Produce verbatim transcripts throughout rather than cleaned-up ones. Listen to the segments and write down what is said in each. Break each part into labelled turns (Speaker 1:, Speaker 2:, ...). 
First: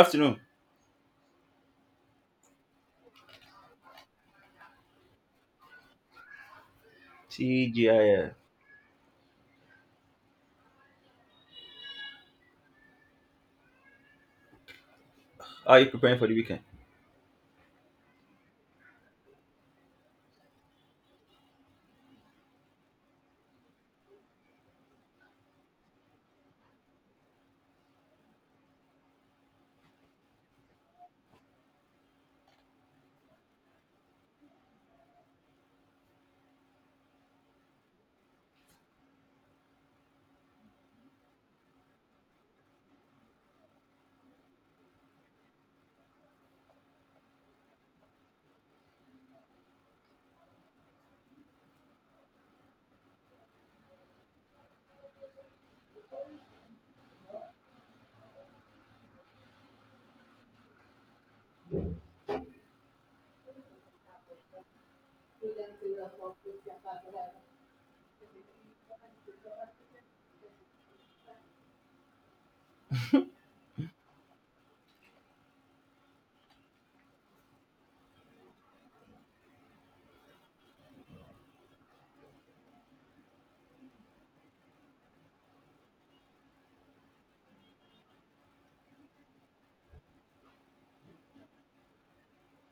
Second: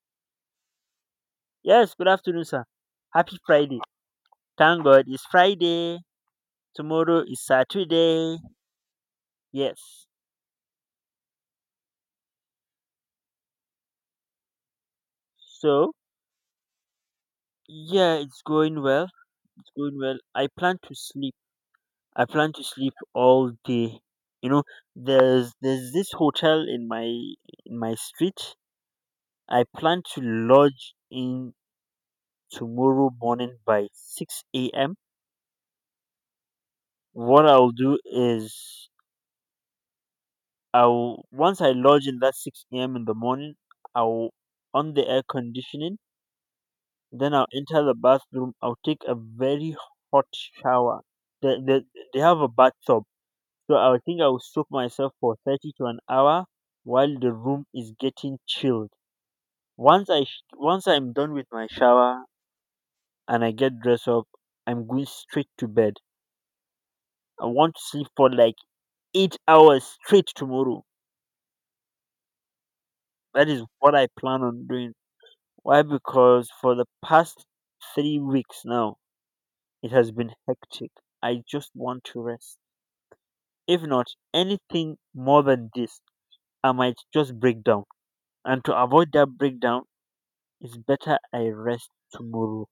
Speaker 1: Afternoon,
Speaker 2: Yes, good afternoon, sir. Happy Friday. Thank God it's Friday. Tomorrow is
Speaker 1: T G I L.
Speaker 2: Saturday. Yes.
Speaker 1: How are you
Speaker 2: So,
Speaker 1: preparing for the weekend?
Speaker 2: yeah, it's going well. It's going well. I plan to sleep. I plan to sleep all day. You know, there's there's this hotel in my in my street. I plan to lodge in tomorrow morning by six a m. What I'll do is I'll once I lodge in that six A M in the morning, I'll on the air conditioning, then I'll enter the bathroom, I'll take a very hot shower. They, they, they have a bathtub. So I think I will soak myself for thirty to an hour while the room is getting chilled. Once I sh- once I'm done with my shower and I get dressed up, I'm going straight to bed. I want to sleep for like eight hours straight tomorrow. That is what I plan on doing. Why? Because for the past three weeks now, it has been hectic. I just want to rest. If not, anything more than this, I might just break down. And to avoid that breakdown, it's better I rest tomorrow.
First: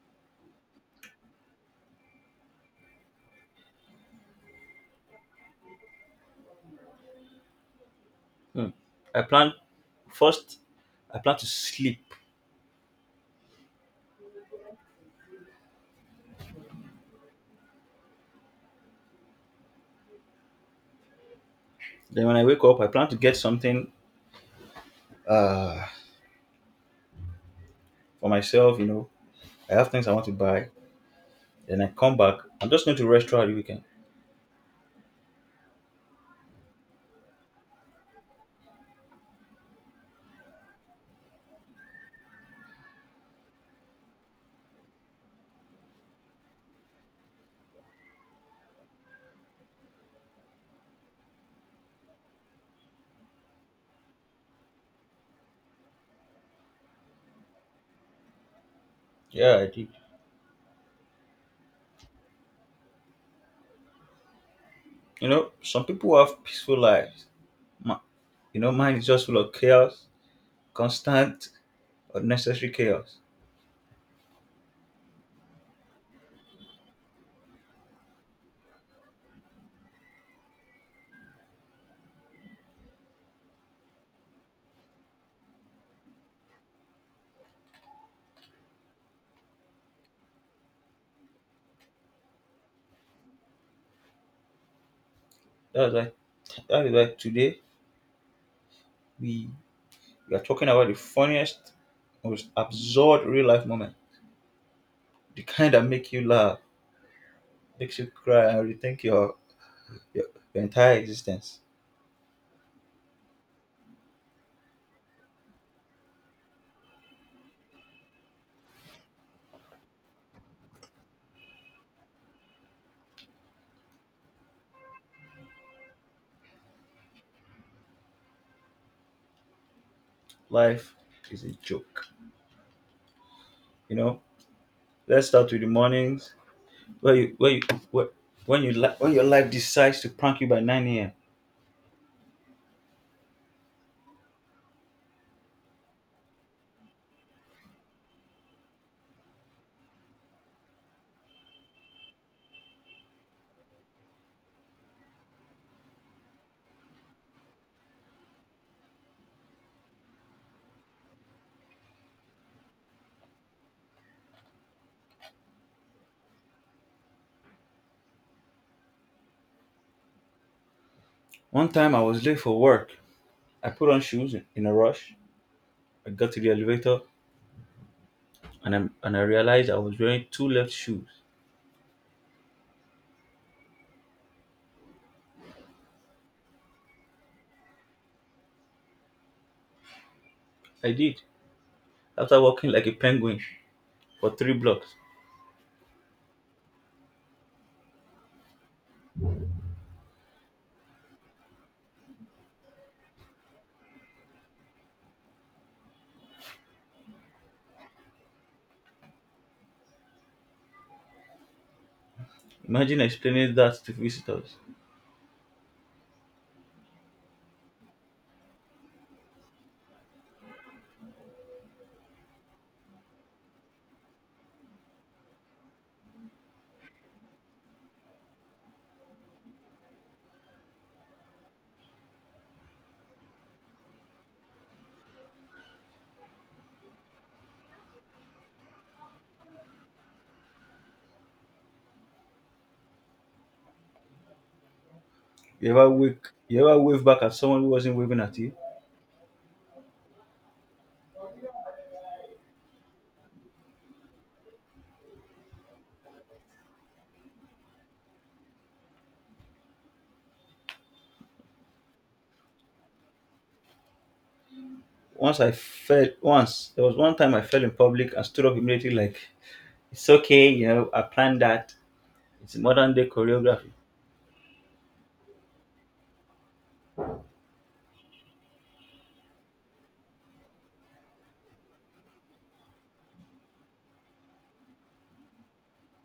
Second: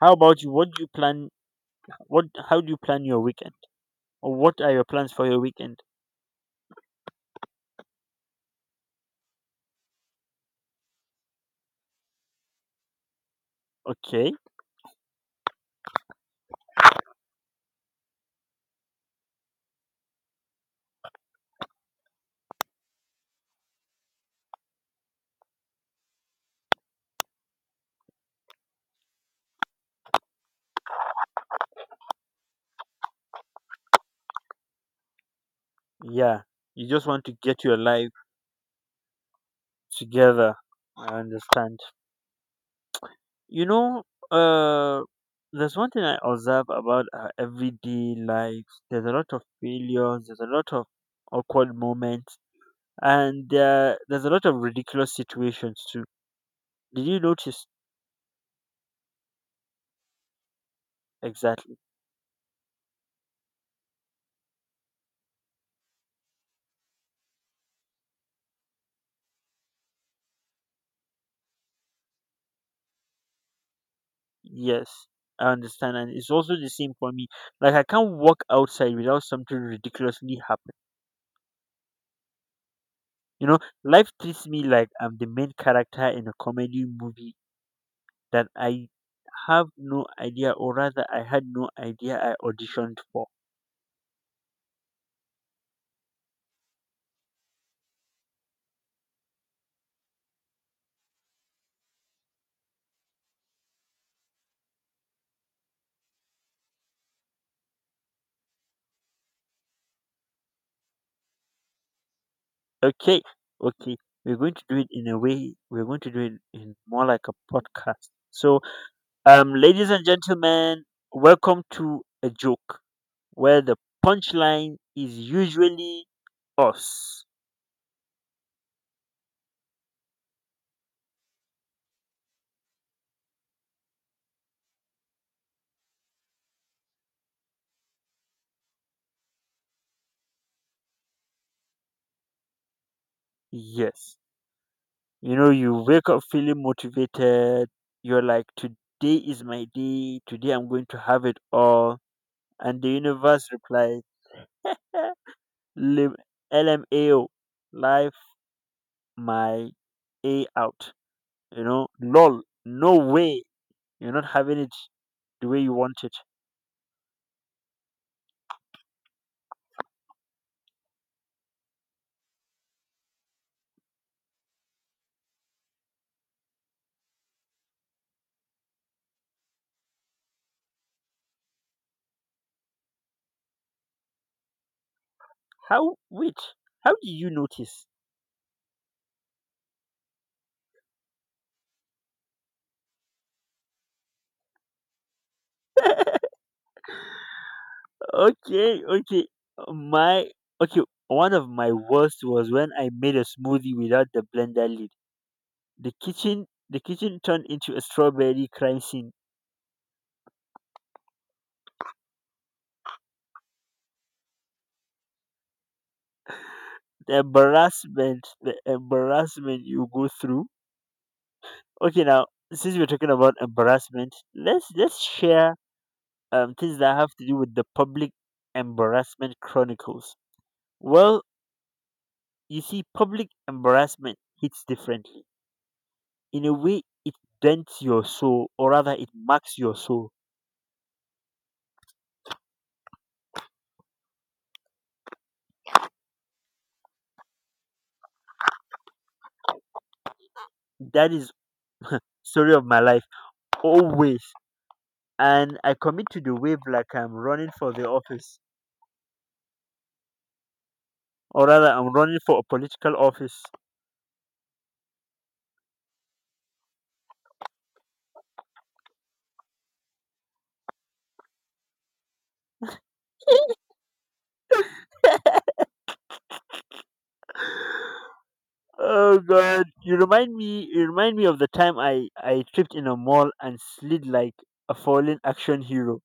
Speaker 2: How about you? What do you plan? What? How do you plan your weekend? Or what are your plans for your weekend?
Speaker 1: Hmm. I plan first. I plan to sleep.
Speaker 2: Okay,
Speaker 1: Then when I wake up, I plan to get something uh, for myself. You know, I have things I want to buy. Then I come back. I'm just going to rest throughout the weekend.
Speaker 2: yeah, you just want to get your life together. I understand. You know, uh, there's one thing I observe about our everyday life. There's a lot of failures. There's a lot of awkward moments, and uh, there's a lot of ridiculous situations too. Did you notice
Speaker 1: Yeah, I did.
Speaker 2: exactly?
Speaker 1: You know, some people have peaceful lives. Ma- you know, mine is just full of chaos, constant, unnecessary chaos.
Speaker 2: Yes, I understand, and it's also the same for me. Like I can't walk outside without something ridiculously happen. You know, life treats me like I'm the main character in a comedy movie that I have no idea, or rather, I had no idea I auditioned for.
Speaker 1: That's why. That is why today we we are talking about the funniest, most absurd real life moment. The kind that make you laugh, makes you cry, and rethink your, your your entire existence.
Speaker 2: Okay, okay, we're going to do it in a way. We're going to do it in more like a podcast. So, um, ladies and gentlemen, welcome to a joke where the punchline is usually us.
Speaker 1: Life is a joke, you know. Let's start with the mornings where you where you where, when you li- when your life decides to prank you by nine a m.
Speaker 2: Yes, you know, you wake up feeling motivated. You're like, today is my day. Today I'm going to have it all. And the universe replies, "Eh, Lim- L M A O, life my A out. You know, lol, no way. You're not having it the way you want it.
Speaker 1: One time I was late for work. I put on shoes in a rush. I got to the elevator and I and I realized I was wearing two left shoes.
Speaker 2: How, wait, how do you notice?
Speaker 1: I did, after walking like a penguin for three blocks.
Speaker 2: Okay, okay. My, okay, one of my worst was when I made a smoothie without the blender lid. The kitchen, the kitchen turned into a strawberry crime scene.
Speaker 1: Imagine explaining that to visitors.
Speaker 2: The embarrassment, the embarrassment you go through. Okay, now, since we're talking about embarrassment, let's let's share um, things that have to do with the public embarrassment chronicles. Well, you see, public embarrassment hits differently. In a way, it dents your soul, or rather, it marks your soul.
Speaker 1: You ever wake you ever wave back at someone who wasn't waving at you?
Speaker 2: That is story of my life always, and I commit to the wave like I'm running for the office, or rather, I'm running for a political office.
Speaker 1: Once I fell once there was one time I fell in public and stood up immediately like it's okay, you know, I planned that. It's modern day choreography.
Speaker 2: Oh God, you remind me. You remind me of the time I I tripped in a mall and slid like a fallen action hero.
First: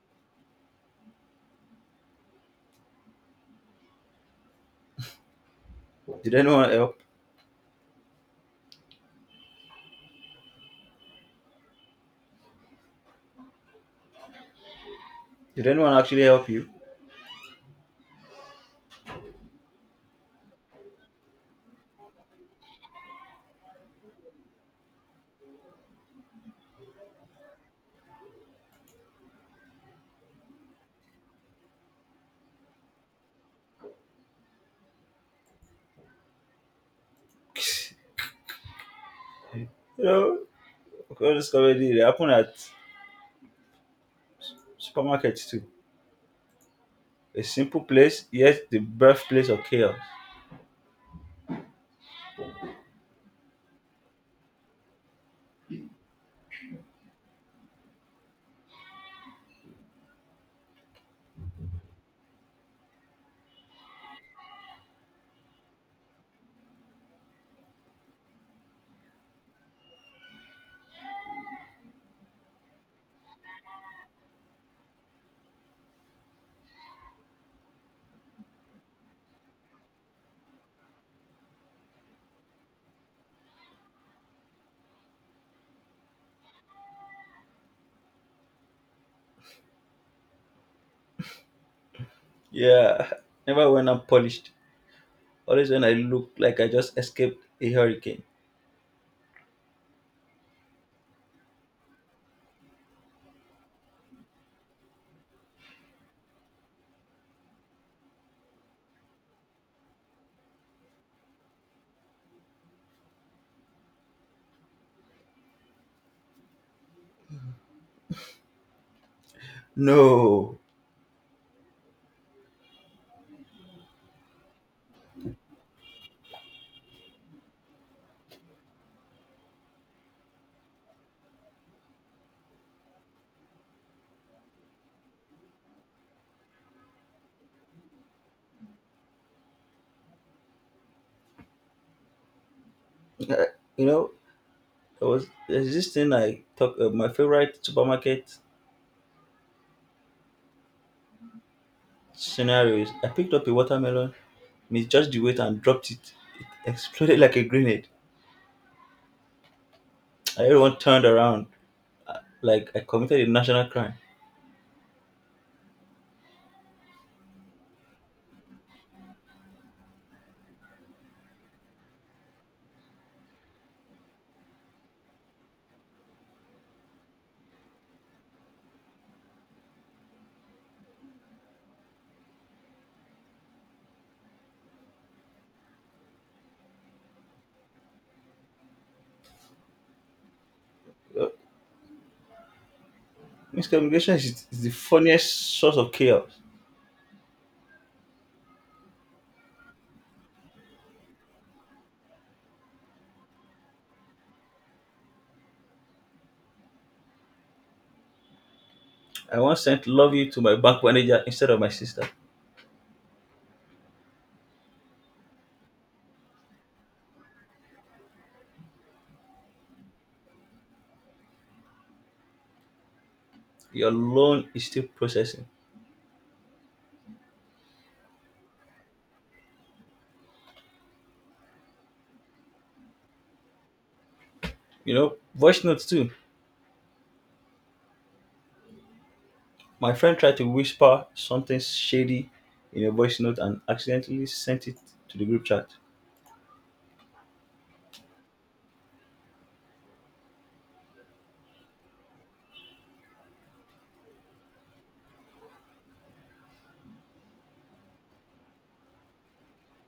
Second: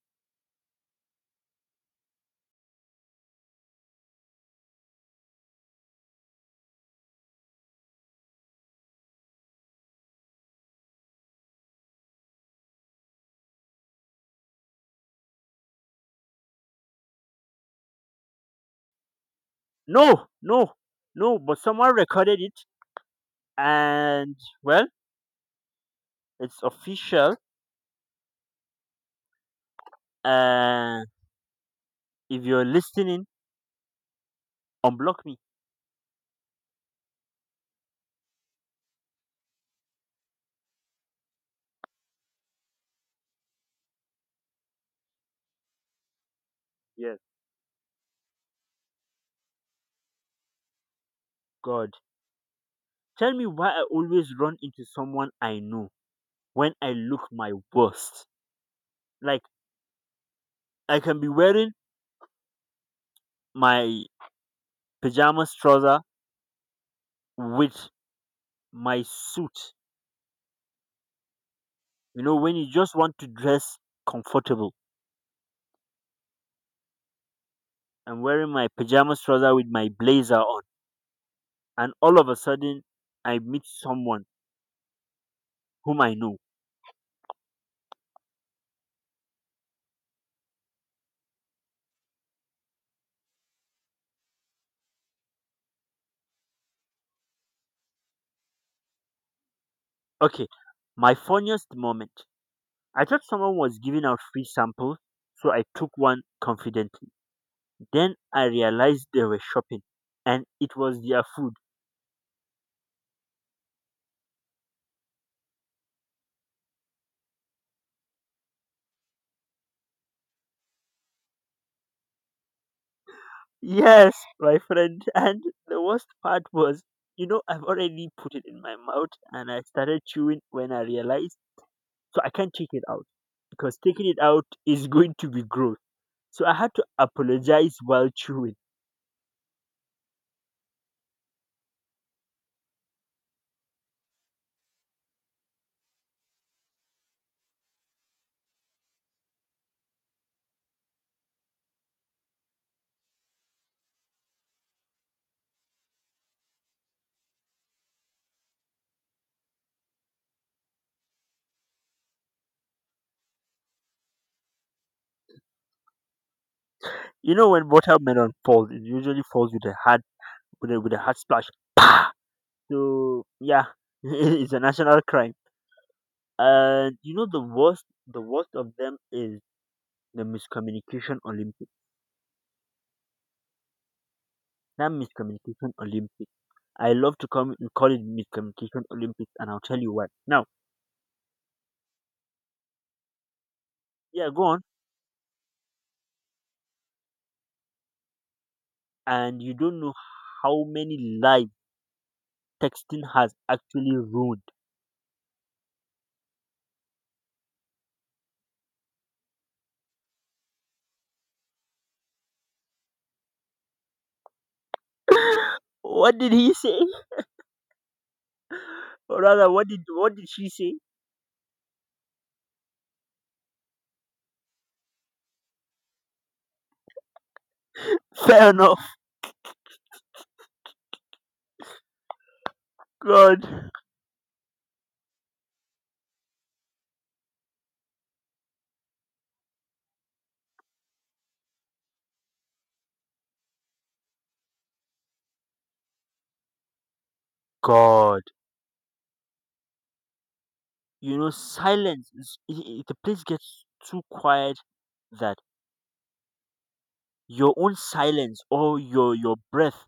Speaker 1: Did anyone help? Did anyone actually help you?
Speaker 2: No, no, no. But someone recorded it, and well, it's official. Uh, if you're listening, unblock me.
Speaker 1: You know, all this comedy they happen at supermarkets too.
Speaker 2: Yes,
Speaker 1: A simple place, yet the birthplace of chaos.
Speaker 2: God, tell me why I always run into someone I know when I look my worst. Like I can be wearing my pajamas trouser with my suit. You know, when you just want to dress comfortable, I'm wearing my pajamas trouser with my blazer on, and all of a sudden, I meet someone whom I know.
Speaker 1: Yeah. Never when I'm polished. Always when I look like I just escaped a hurricane.
Speaker 2: Okay, my funniest moment. I thought someone was giving out free samples, so I took one confidently. Then I realized they were shopping, and it was their food.
Speaker 1: No.
Speaker 2: Yes, my friend. And the worst part was, you know, I've already put it in my mouth, and I started chewing when I realized, so I can't take it out because taking it out is going to be gross. So I had to apologize while chewing.
Speaker 1: Uh, You know, there was there's this thing I talk uh, my favorite supermarket scenarios. I picked up a watermelon, misjudged the weight, and dropped it. It exploded like a grenade. And everyone turned around like I committed a national crime.
Speaker 2: You know, when watermelon falls, it usually falls with a hard with a, with a hard splash. So yeah, it's a national crime. And you know the worst, the worst of them is the miscommunication Olympics. That miscommunication Olympics. I love to come call it miscommunication Olympics, and I'll tell you why. Now,
Speaker 1: Uh, Miscommunication
Speaker 2: yeah, go
Speaker 1: is, is
Speaker 2: on.
Speaker 1: the funniest source of chaos.
Speaker 2: And you don't know how many lives texting has actually ruined.
Speaker 1: I once sent love you to my bank manager instead of my sister.
Speaker 2: What did he say? Or rather, what did what did she say?
Speaker 1: Your loan is still processing.
Speaker 2: Fair enough. God,
Speaker 1: You know, voice notes too. My friend tried to whisper something shady in a voice note and accidentally sent it to the group chat.
Speaker 2: God. You know, silence. Is, i- i- the place gets too quiet that your own silence or your your breath.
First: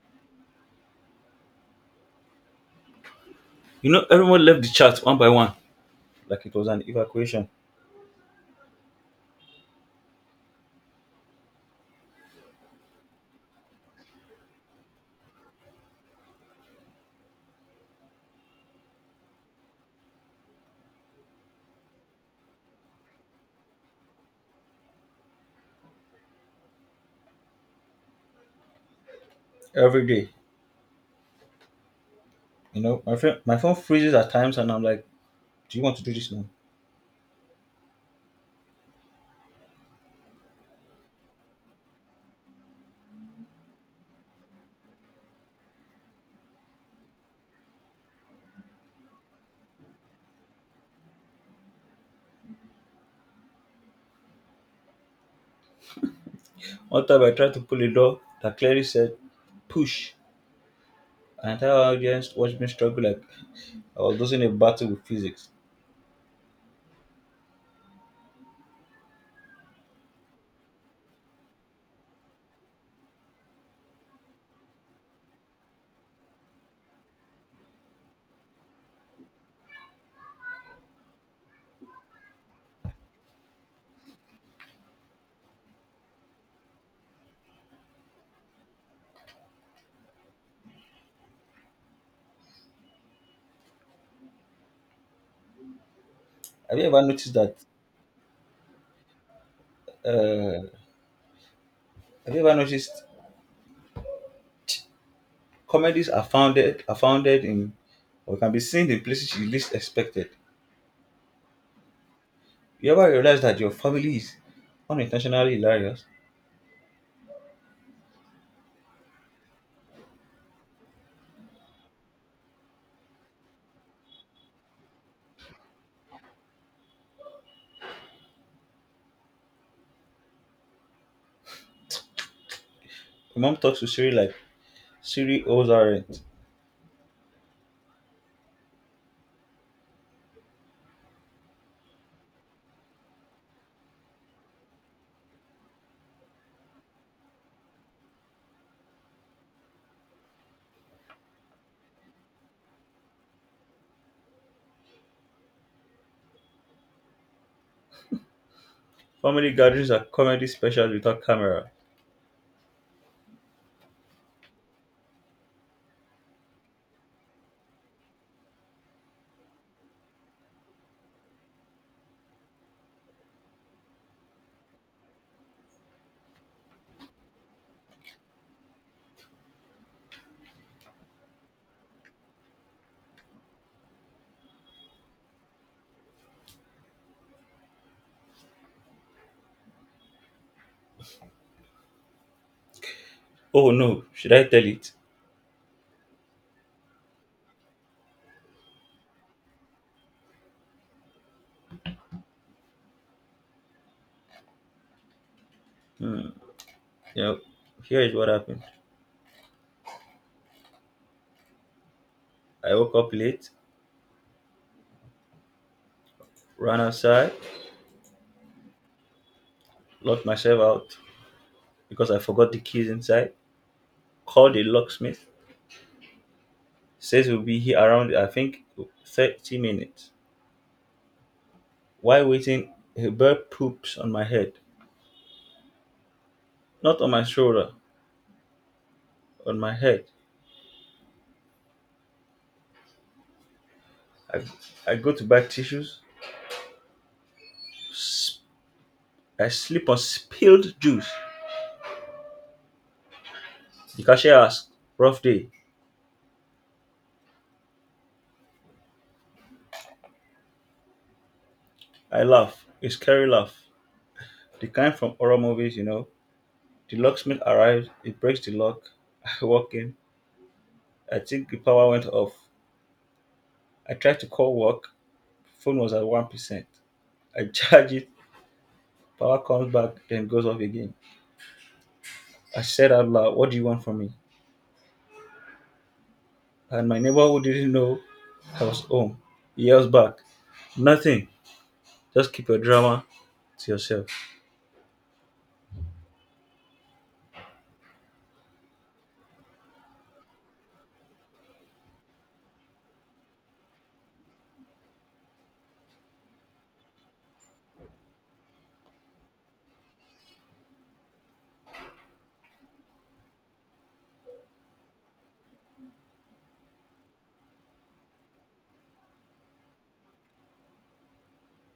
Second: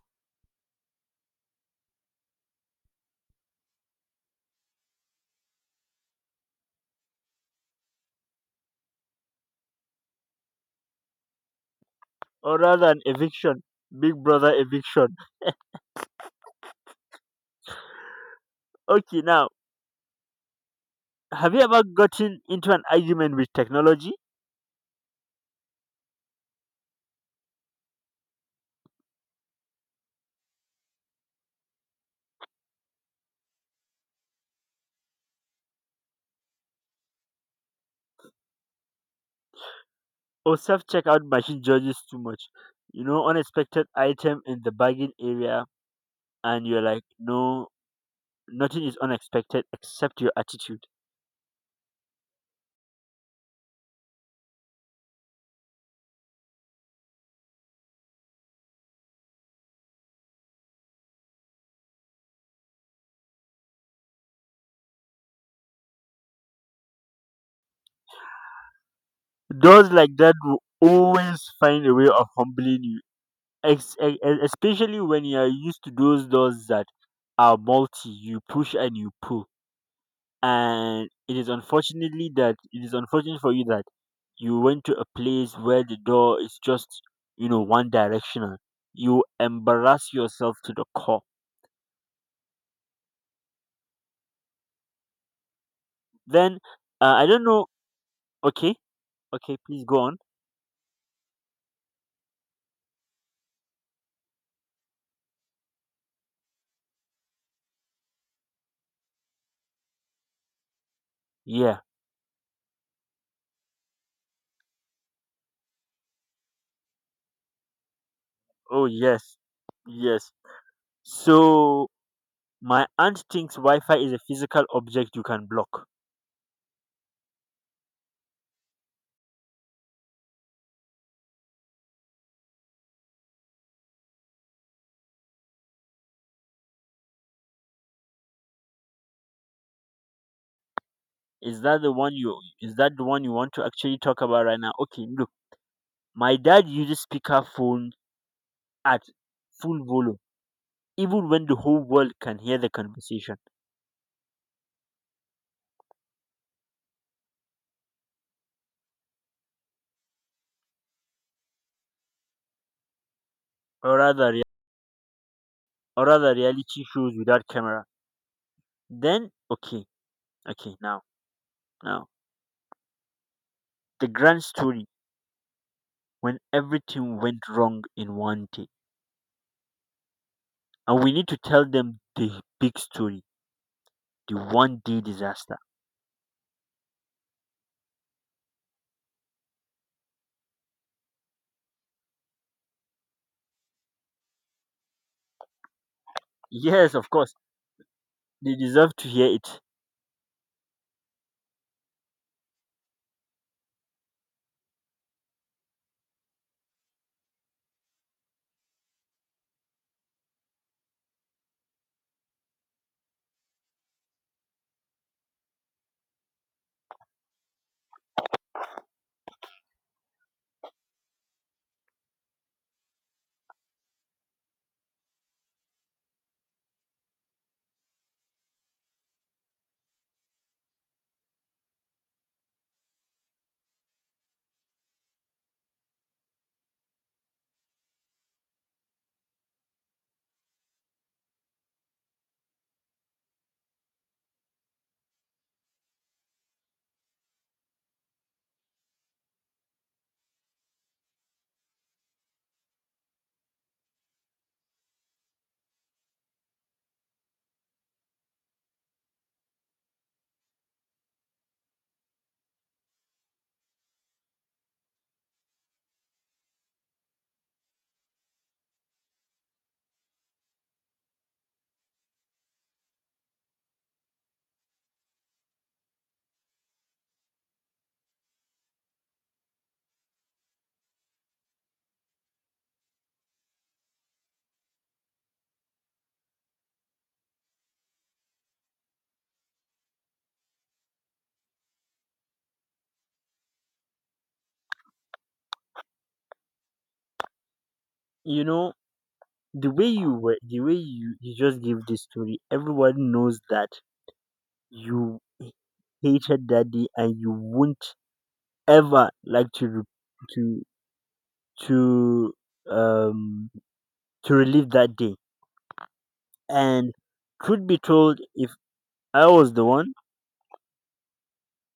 Speaker 1: You know, everyone left the chat one by one, like it was an evacuation
Speaker 2: Or rather an eviction, big brother eviction. Okay, now, have you ever gotten into an argument with technology?
Speaker 1: every day. You know, my friend, my phone freezes at times, and I'm like, "Do you want to do this now?"
Speaker 2: Or self-checkout machine judges too much. You know, unexpected item in the bargain area, and you're like, no, nothing is unexpected except your attitude.
Speaker 1: One time, I tried to pull a door that clearly said "push." An entire audience watched me struggle like I was losing a battle with physics.
Speaker 2: Those like that will always find a way of humbling you, ex- e- e- especially when you are used to those doors that are multi. You push and you pull, and it is unfortunately that it is unfortunate for you that you went to a place where the door is just, you know, one directional. You embarrass yourself to the core. Then
Speaker 1: Have you ever
Speaker 2: uh, I
Speaker 1: noticed
Speaker 2: don't
Speaker 1: that?
Speaker 2: know. Okay, okay, please go on.
Speaker 1: Uh, have you ever noticed comedies are founded are founded in or can be seen in places you least expected?
Speaker 2: Yeah.
Speaker 1: You ever realize that your family is unintentionally hilarious?
Speaker 2: Oh yes, yes, so my aunt thinks wi-fi is a physical object you can block.
Speaker 1: Your mom talks to Siri like Siri owes her rent.
Speaker 2: Is that the one you is that the one you want to actually talk about right now? Okay, look, my dad uses speakerphone at full volume even when the whole world can hear the conversation.
Speaker 1: Family gatherings are comedy specials without camera.
Speaker 2: Or rather rea- or rather reality shows without camera. Then, okay, okay, now now the grand story when everything went wrong in one day, and we need to tell them the big story, the one day disaster.
Speaker 1: Oh no, should I tell it?
Speaker 2: Yes, of course, they deserve to hear it.
Speaker 1: Hmm. Yep. Here is what happened. I woke up late, ran outside, locked myself out because I forgot the keys inside. Called the locksmith. Says we'll be here around I think thirty minutes. While waiting, a bird poops on my head. Not on my shoulder, on my head. I, I go to buy tissues. S- I slip on spilled juice. The cashier asks, "Rough day." I laugh. A scary laugh. The kind from horror movies, you know. The locksmith arrives, he breaks the lock. I walk in. I think the power went off. I tried to call work, phone was at one percent. I charge it, power comes back, then goes off again. I said out loud, what do you want from me? And my neighbor who didn't know I was home, he yells back, nothing, just keep your drama to yourself.
Speaker 2: You know, the way you were the way you you just give this story, everyone knows that you hated that day and you won't ever like to re- to to um to relive that day. And truth be told, if I was the one,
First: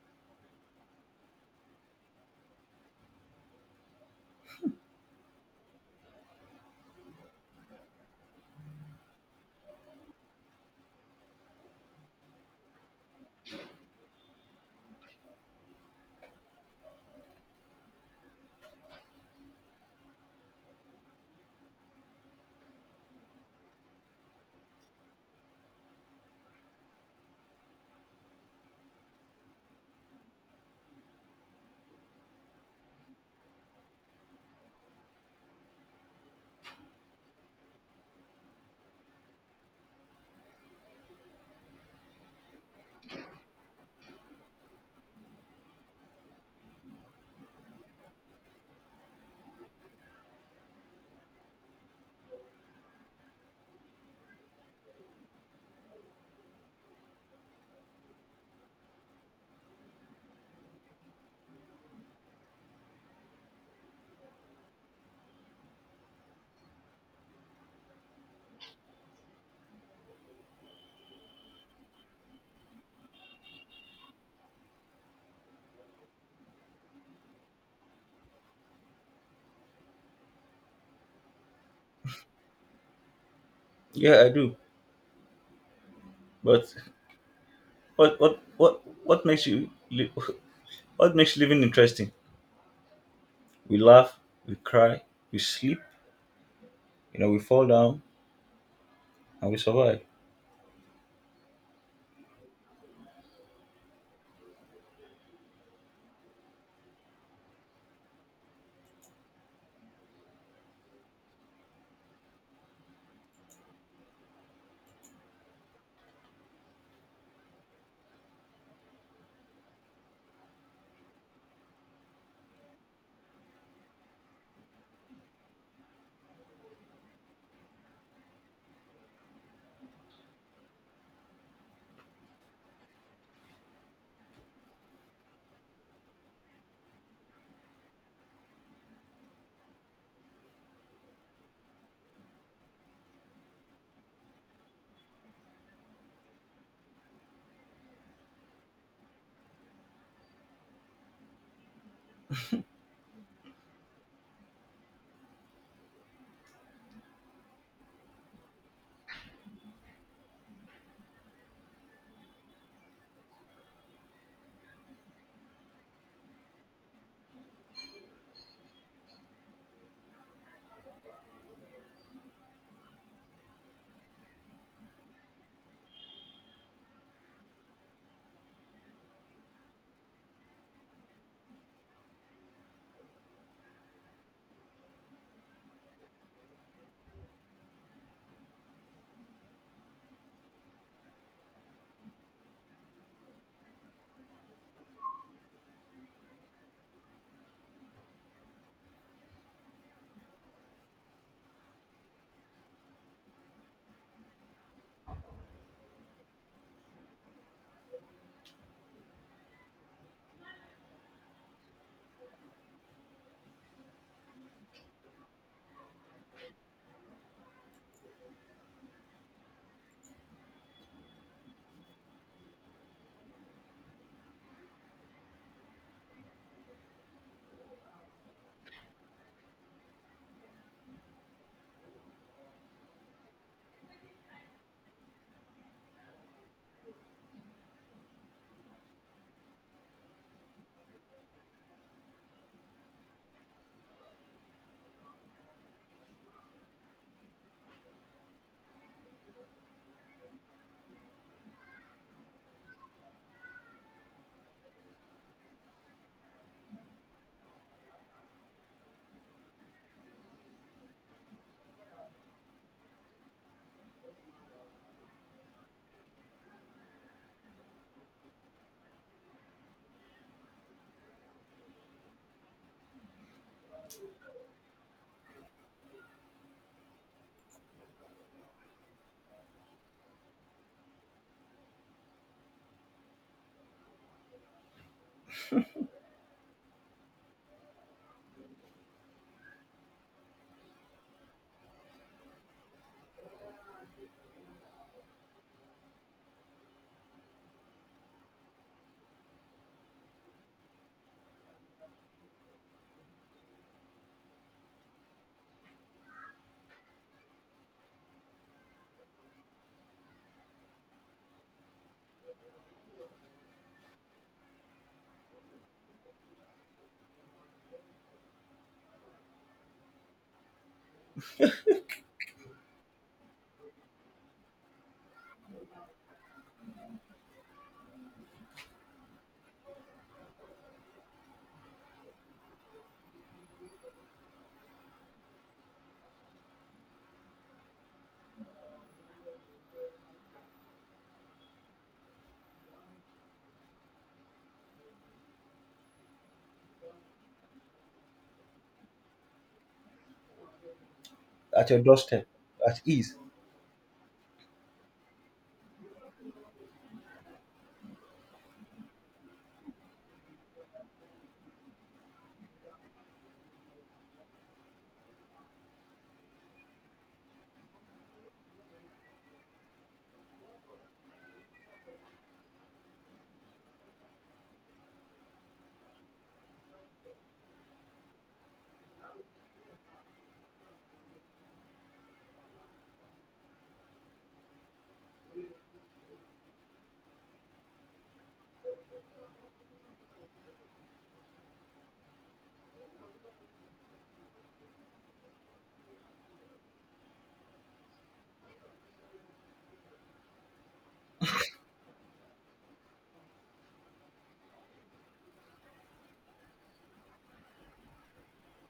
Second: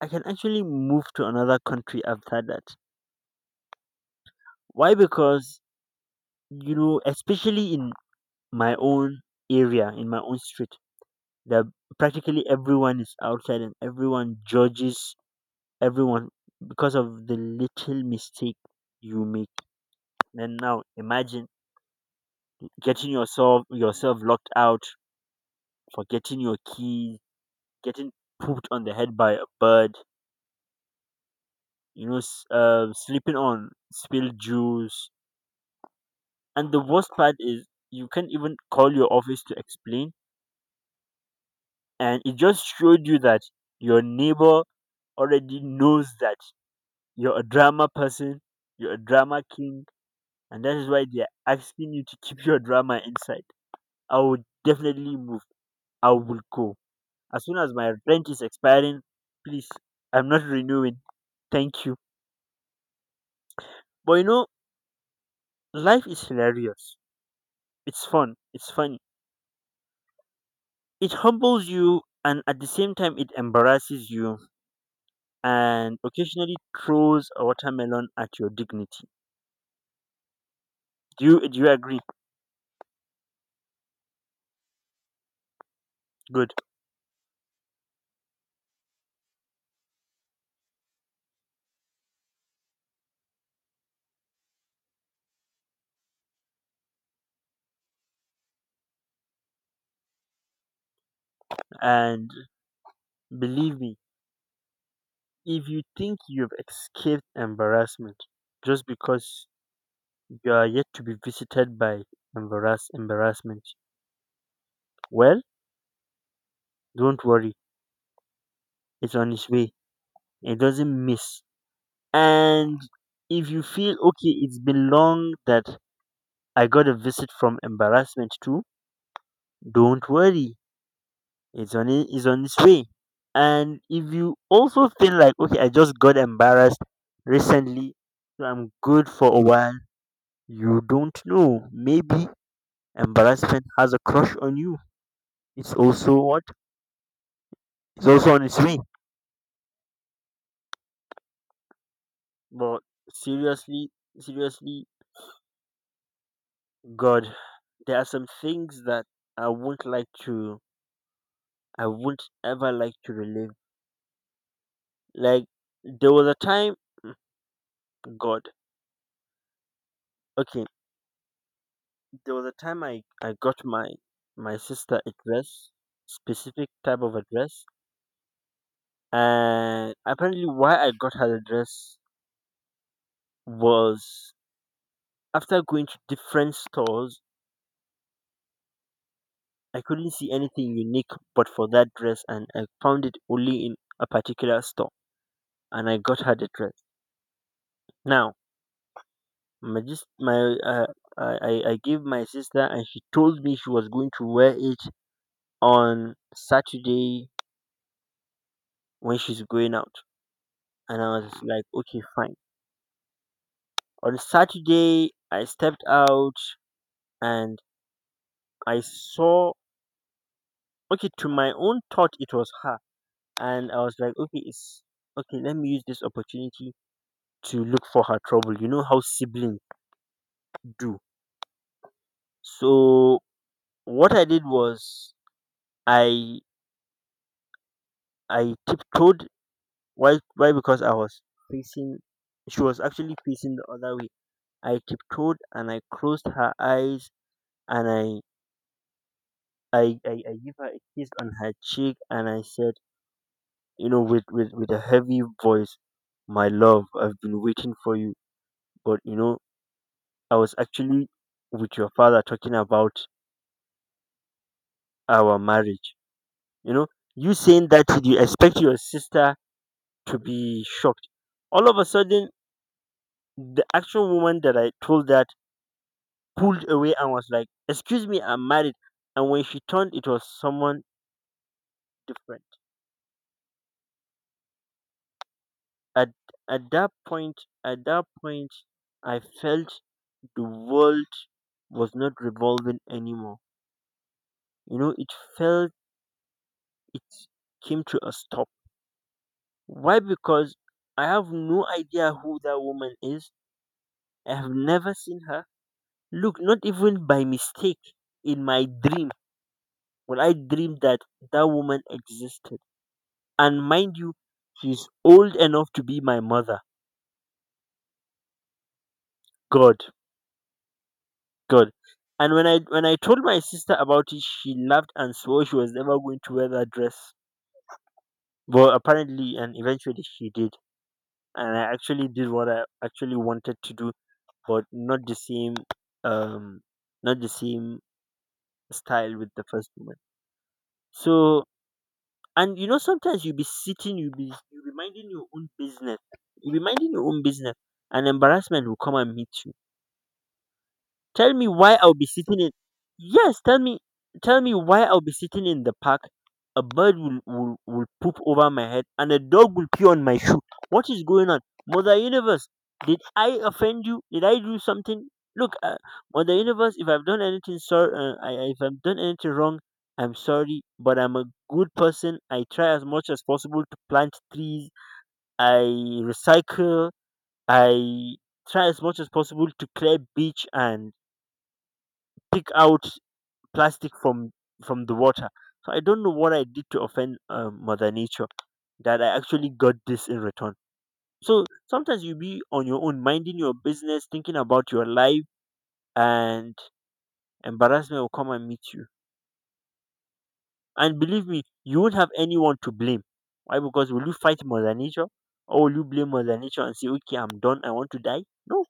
Speaker 2: I can actually move to another country after that. Why? Because you know, especially in my own area, in my own street, that practically everyone is outside and everyone judges everyone because of the little mistake you make. And now imagine getting yourself yourself locked out, forgetting your keys, getting pooped on the head by a bird, you know, s- uh, sleeping on spilled juice. And the worst part is you can't even call your office to explain. And it just showed you that your neighbor already knows that you're a drama person, you're a drama king, and that is why they're asking you to keep your drama inside. I would definitely move. I will go. As soon as my rent is expiring, please, I'm not renewing. Thank you. But you know, life is hilarious. It's fun. It's funny. It humbles you and at the same time it embarrasses you and occasionally throws a watermelon at your dignity. Do you do you agree?
Speaker 1: Yeah, I do.
Speaker 2: Good.
Speaker 1: But what what what what makes you li- what makes living interesting? We laugh, we cry, we sleep, you know, we fall down and we survive.
Speaker 2: And believe me, if you think you've escaped embarrassment just because you are yet to be visited by embarrass embarrassment, well, don't worry. It's on its way. It doesn't miss. And if you feel okay, it's been long that I got a visit from embarrassment too. Don't worry, it's on i- it's on its way. And if you also feel like okay, I just got embarrassed recently, so I'm good for a while. You don't know. Maybe embarrassment has a crush on you. It's also what? It's also on its way. But seriously, seriously, God, there are some things that I won't like to. I won't ever like to relive. Like there was a time, God. Okay, there was a time I I got my my sister a dress, specific type of a dress, and apparently why I got her the dress was after going to different stores, I couldn't see anything unique but for that dress, and I found it only in a particular store, and I got her the dress. Now, my just my uh, I I I gave my sister, and she told me she was going to wear it on Saturday when she's going out. And I was like, okay, fine. On Saturday, I stepped out and I saw, okay, to my own thought, it was her. And I was like, okay, it's okay, let me use this opportunity to look for her trouble. You know how siblings do. So what I did was I I tiptoed. Why why? Because I was facing she was actually facing the other way. I tiptoed and I closed her eyes and I I, I, I give her a kiss on her cheek and I said, you know, with, with, with a heavy voice, my love, I've been waiting for you. But, you know, I was actually with your father talking about our marriage. You know, you saying that, you expect your sister to be shocked? All of a sudden, the actual woman that I told that pulled away and was like, excuse me, I'm married. And when she turned, it was someone different. At, at that point, at that point, I felt the world was not revolving anymore. You know, it felt it came to a stop. Why? Because I have no idea who that woman is. I have never seen her. Look, not even by mistake in my dream when I dreamed that that woman existed. And mind you, she's old enough to be my mother. God, God. And when I when I told my sister about it, she laughed and swore she was never going to wear that dress. But apparently and eventually she did. And I actually did what I actually wanted to do, but not the same um not the same style with the first woman. So and you know sometimes you'll be sitting, you'll be you'll be minding your own business. You'll be minding your own business and embarrassment will come and meet you. Tell me
Speaker 1: At
Speaker 2: why
Speaker 1: your
Speaker 2: I'll be
Speaker 1: doorstep
Speaker 2: sitting in
Speaker 1: at ease,
Speaker 2: Yes, tell me, tell me why I'll be sitting in the park, a bird will, will, will poop over my head and a dog will pee on my shoe. What is going on? Mother Universe, did I offend you? Did I do something? Look, uh, Mother Universe, if I've done anything, sir, uh, I, I- if I've done anything wrong, I'm sorry, but I'm a good person. I try as much as possible to plant trees. I recycle. I try as much as possible to clear beach and pick out plastic from from the water. So I don't know what I did to offend um, Mother Nature that I actually got this in return. So sometimes you be on your own, minding your business, thinking about your life, and embarrassment will come and meet you. And believe me, you won't have anyone to blame. Why? Because will you fight Mother Nature, or will you blame Mother Nature and say, "Okay, I'm done. I want to die"? No.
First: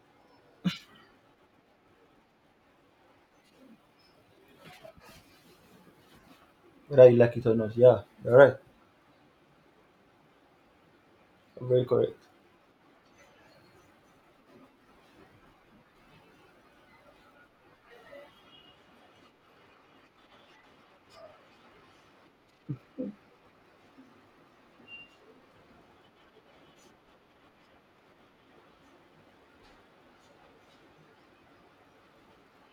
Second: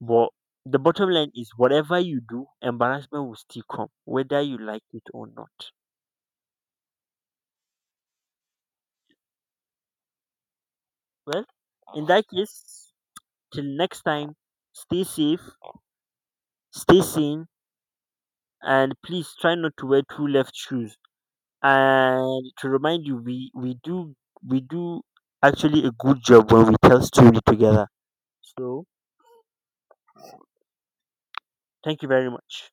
Speaker 2: But the bottom line is, whatever you do, embarrassment will still come, whether you like it or not.
Speaker 1: whether you like it or not. Yeah, you're right.
Speaker 2: Well,
Speaker 1: Very
Speaker 2: in
Speaker 1: correct.
Speaker 2: that case, till next time, stay safe, stay sane, and please try not to wear two left shoes. And to remind you, we we do we do actually a good job when we tell story together. So thank you very much.